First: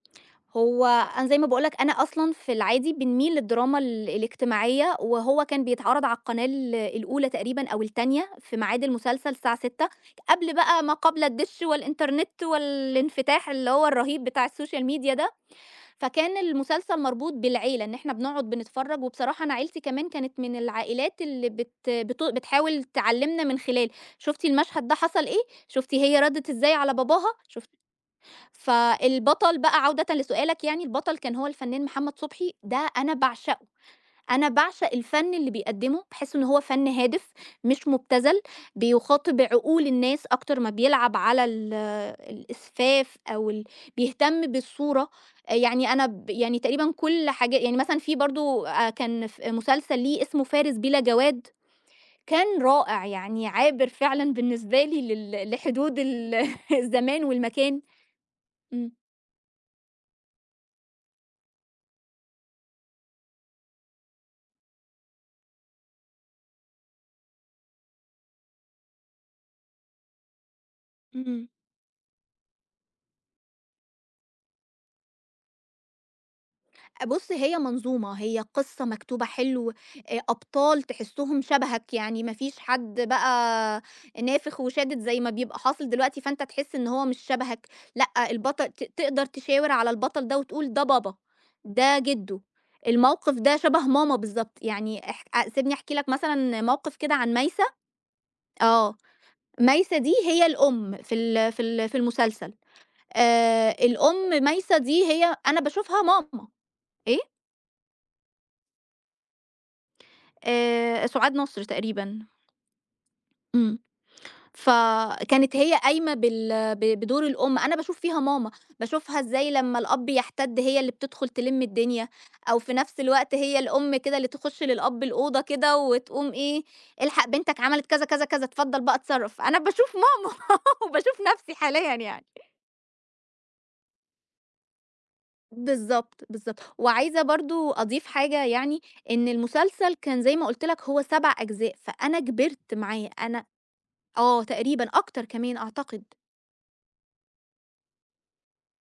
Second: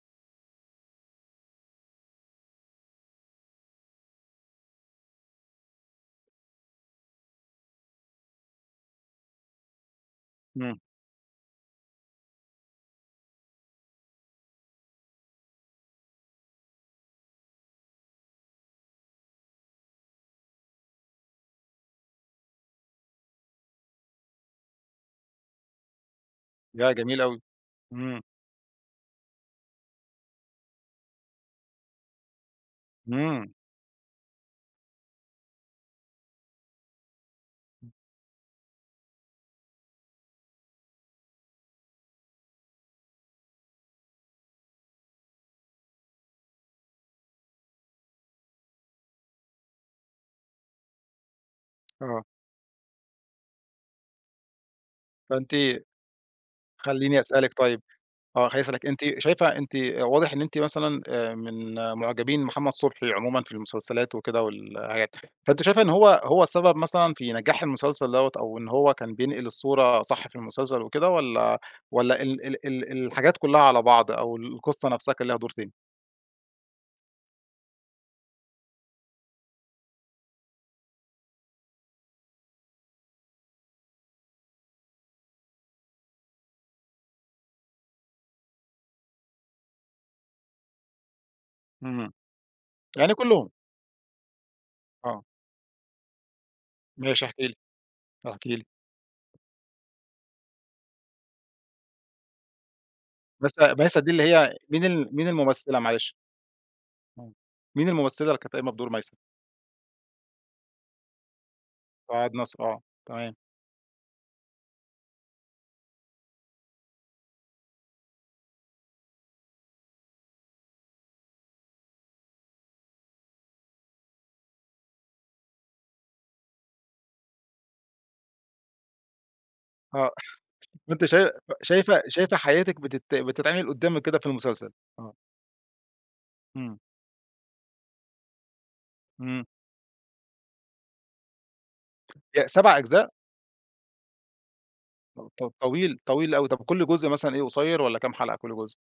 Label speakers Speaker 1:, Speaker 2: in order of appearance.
Speaker 1: هو أنا زي ما باقول لك أنا أصلًا في العادي بنميل للدراما ال الاجتماعية وهو كان بيتعرض على القناة ال الأولى تقريبًا أو التانية في ميعاد المسلسل الساعة 18:00. قبل
Speaker 2: إمم.
Speaker 1: بقى ما قبل الدِش والإنترنت والإنفتاح اللي هو الرهيب بتاع السوشيال ميديا ده. فكان المسلسل مربوط بالعيلة. إن إحنا بنقعد بنتفرّج وبصراحة أنا عيلتي كمان كانت من العائلات اللي بت بتو بتحاول تعلّمنا من خلال، شُفتِ المشهد ده حصل إيه؟ شُفتِ هي ردّت إزاي
Speaker 2: ياه!
Speaker 1: على
Speaker 2: جميل
Speaker 1: باباها؟
Speaker 2: أوي.
Speaker 1: شُفتِ
Speaker 2: إمم.
Speaker 1: فالبطل بقى عودةً لسؤالك يعني، البطل كان هو الفنان محمد صُبحي ده أنا
Speaker 2: إمم.
Speaker 1: باعشقه. أنا باعشق الفَن اللي بيقدّمه، باحس إن هو فَن هادف مش مٌبتزَل، بيُخَاطب عقول الناس أكتر ما بيلعب على ال الإسفاف أو ال بيهتم بالصورة. أ يعني أنا ب يعني تقريبًا كل حاجة يعني مثلًا في برضه أ كان ف مسلسل ليه اسمه فارس بِلا جَواد،
Speaker 2: آه.
Speaker 1: كان رائع. يعني عابر فعلًا بالنسبة لي لل
Speaker 2: فأنتِ
Speaker 1: لحدود ال
Speaker 2: خلّيني
Speaker 1: الزمان
Speaker 2: أسألِك
Speaker 1: والمكان
Speaker 2: طيب آه. خلّيني أسألِك،
Speaker 1: إمم.
Speaker 2: أنتِ شايفة أنتِ واضح إن أنتِ مثلًا، آآ، من معجبين محمد صُبحي عمومًا في المسلسلات وكده والحاجات. فأنتِ شايفة إن هو هو السبب مثلًا في نجاح المسلسل دوّة أو إن هو كان بينقل الصورة صح في المسلسل وكده؟
Speaker 1: إمم.
Speaker 2: والّا والّا ال ال ال الحاجات كُلّها على بعض أو القصة نفسها كان ليها دور تاني؟
Speaker 1: أ بُص هي منظومة. هي قصة مكتوبة حلو، أ أبطال تحسّهم شبهك. يعني ما فيش حد بقى نافخ وشادد زي ما بيبقى حاصل دلوقتي فأنت تحس إن هو مش شبهك. لأ البطل ت تقدر تشاور على البطل ده وتقول ده بابا، ده
Speaker 2: إمم.
Speaker 1: جدو،
Speaker 2: يعني
Speaker 1: الموقف
Speaker 2: كُلّهم.
Speaker 1: ده شبه ماما بالضبط. يعني
Speaker 2: آه.
Speaker 1: اح سيبني أحكي لك مثلًا موقف كده
Speaker 2: ماشي
Speaker 1: عن
Speaker 2: احكي لي،
Speaker 1: مايسة.
Speaker 2: احكي لي.
Speaker 1: آه. مايسة دي هي الأم في ال في ال في المسلسل. آآ
Speaker 2: مايسة مايسة دي اللي
Speaker 1: الأم
Speaker 2: هي
Speaker 1: مايسة
Speaker 2: مين
Speaker 1: دي
Speaker 2: ال مين
Speaker 1: هي أنا
Speaker 2: الممثلة
Speaker 1: باشوفها
Speaker 2: معلش؟
Speaker 1: ماما. إيه؟
Speaker 2: إمم. مين الممثلة اللي كانت قايمة بدور مايسة؟
Speaker 1: آآ سُعاد نصر تقريبًا.
Speaker 2: سُعاد نصر آه، تمام.
Speaker 1: إمم. فكانت هي قايمة بال ب بدور الأم. أنا باشوف فيها ماما، باشوفها إزاي لمّا الأب يَحتّد هي اللي بتدخُل تِلِم الدنيا أو في نفس الوقت هي الأم كده اللي تخُش للأب الأوضة كده وتقوم إيه، إلحق بنتك عملِت كذا، كذا، كذا اتفضّل بقى اتصرّف. أنا باشوف
Speaker 2: آه.
Speaker 1: ماما،
Speaker 2: طب أنتِ
Speaker 1: وباشوف
Speaker 2: شا
Speaker 1: نفسِي حاليًا
Speaker 2: شايفة
Speaker 1: يعني.
Speaker 2: شايفة حياتِك بتت بتتعمل قدّامِك كده في المسلسل؟ آه.
Speaker 1: بالضبط، بالضبط.
Speaker 2: إمم.
Speaker 1: وعايزة برضه أضيف حاجة يعني، إن
Speaker 2: إمم.
Speaker 1: المسلسل كان زي ما قُلت لك هو 7 أجزاء، فأنا
Speaker 2: ياه
Speaker 1: كِبرت
Speaker 2: 7
Speaker 1: معاه.
Speaker 2: أجزاء!
Speaker 1: أنا آه تقريبًا
Speaker 2: ط
Speaker 1: أكتر
Speaker 2: ط
Speaker 1: كمان
Speaker 2: طويل
Speaker 1: أعتقد.
Speaker 2: طويل أوي. طب كل جزء مثلًا إيه قصيّر والّا كام حلقة كل جزء؟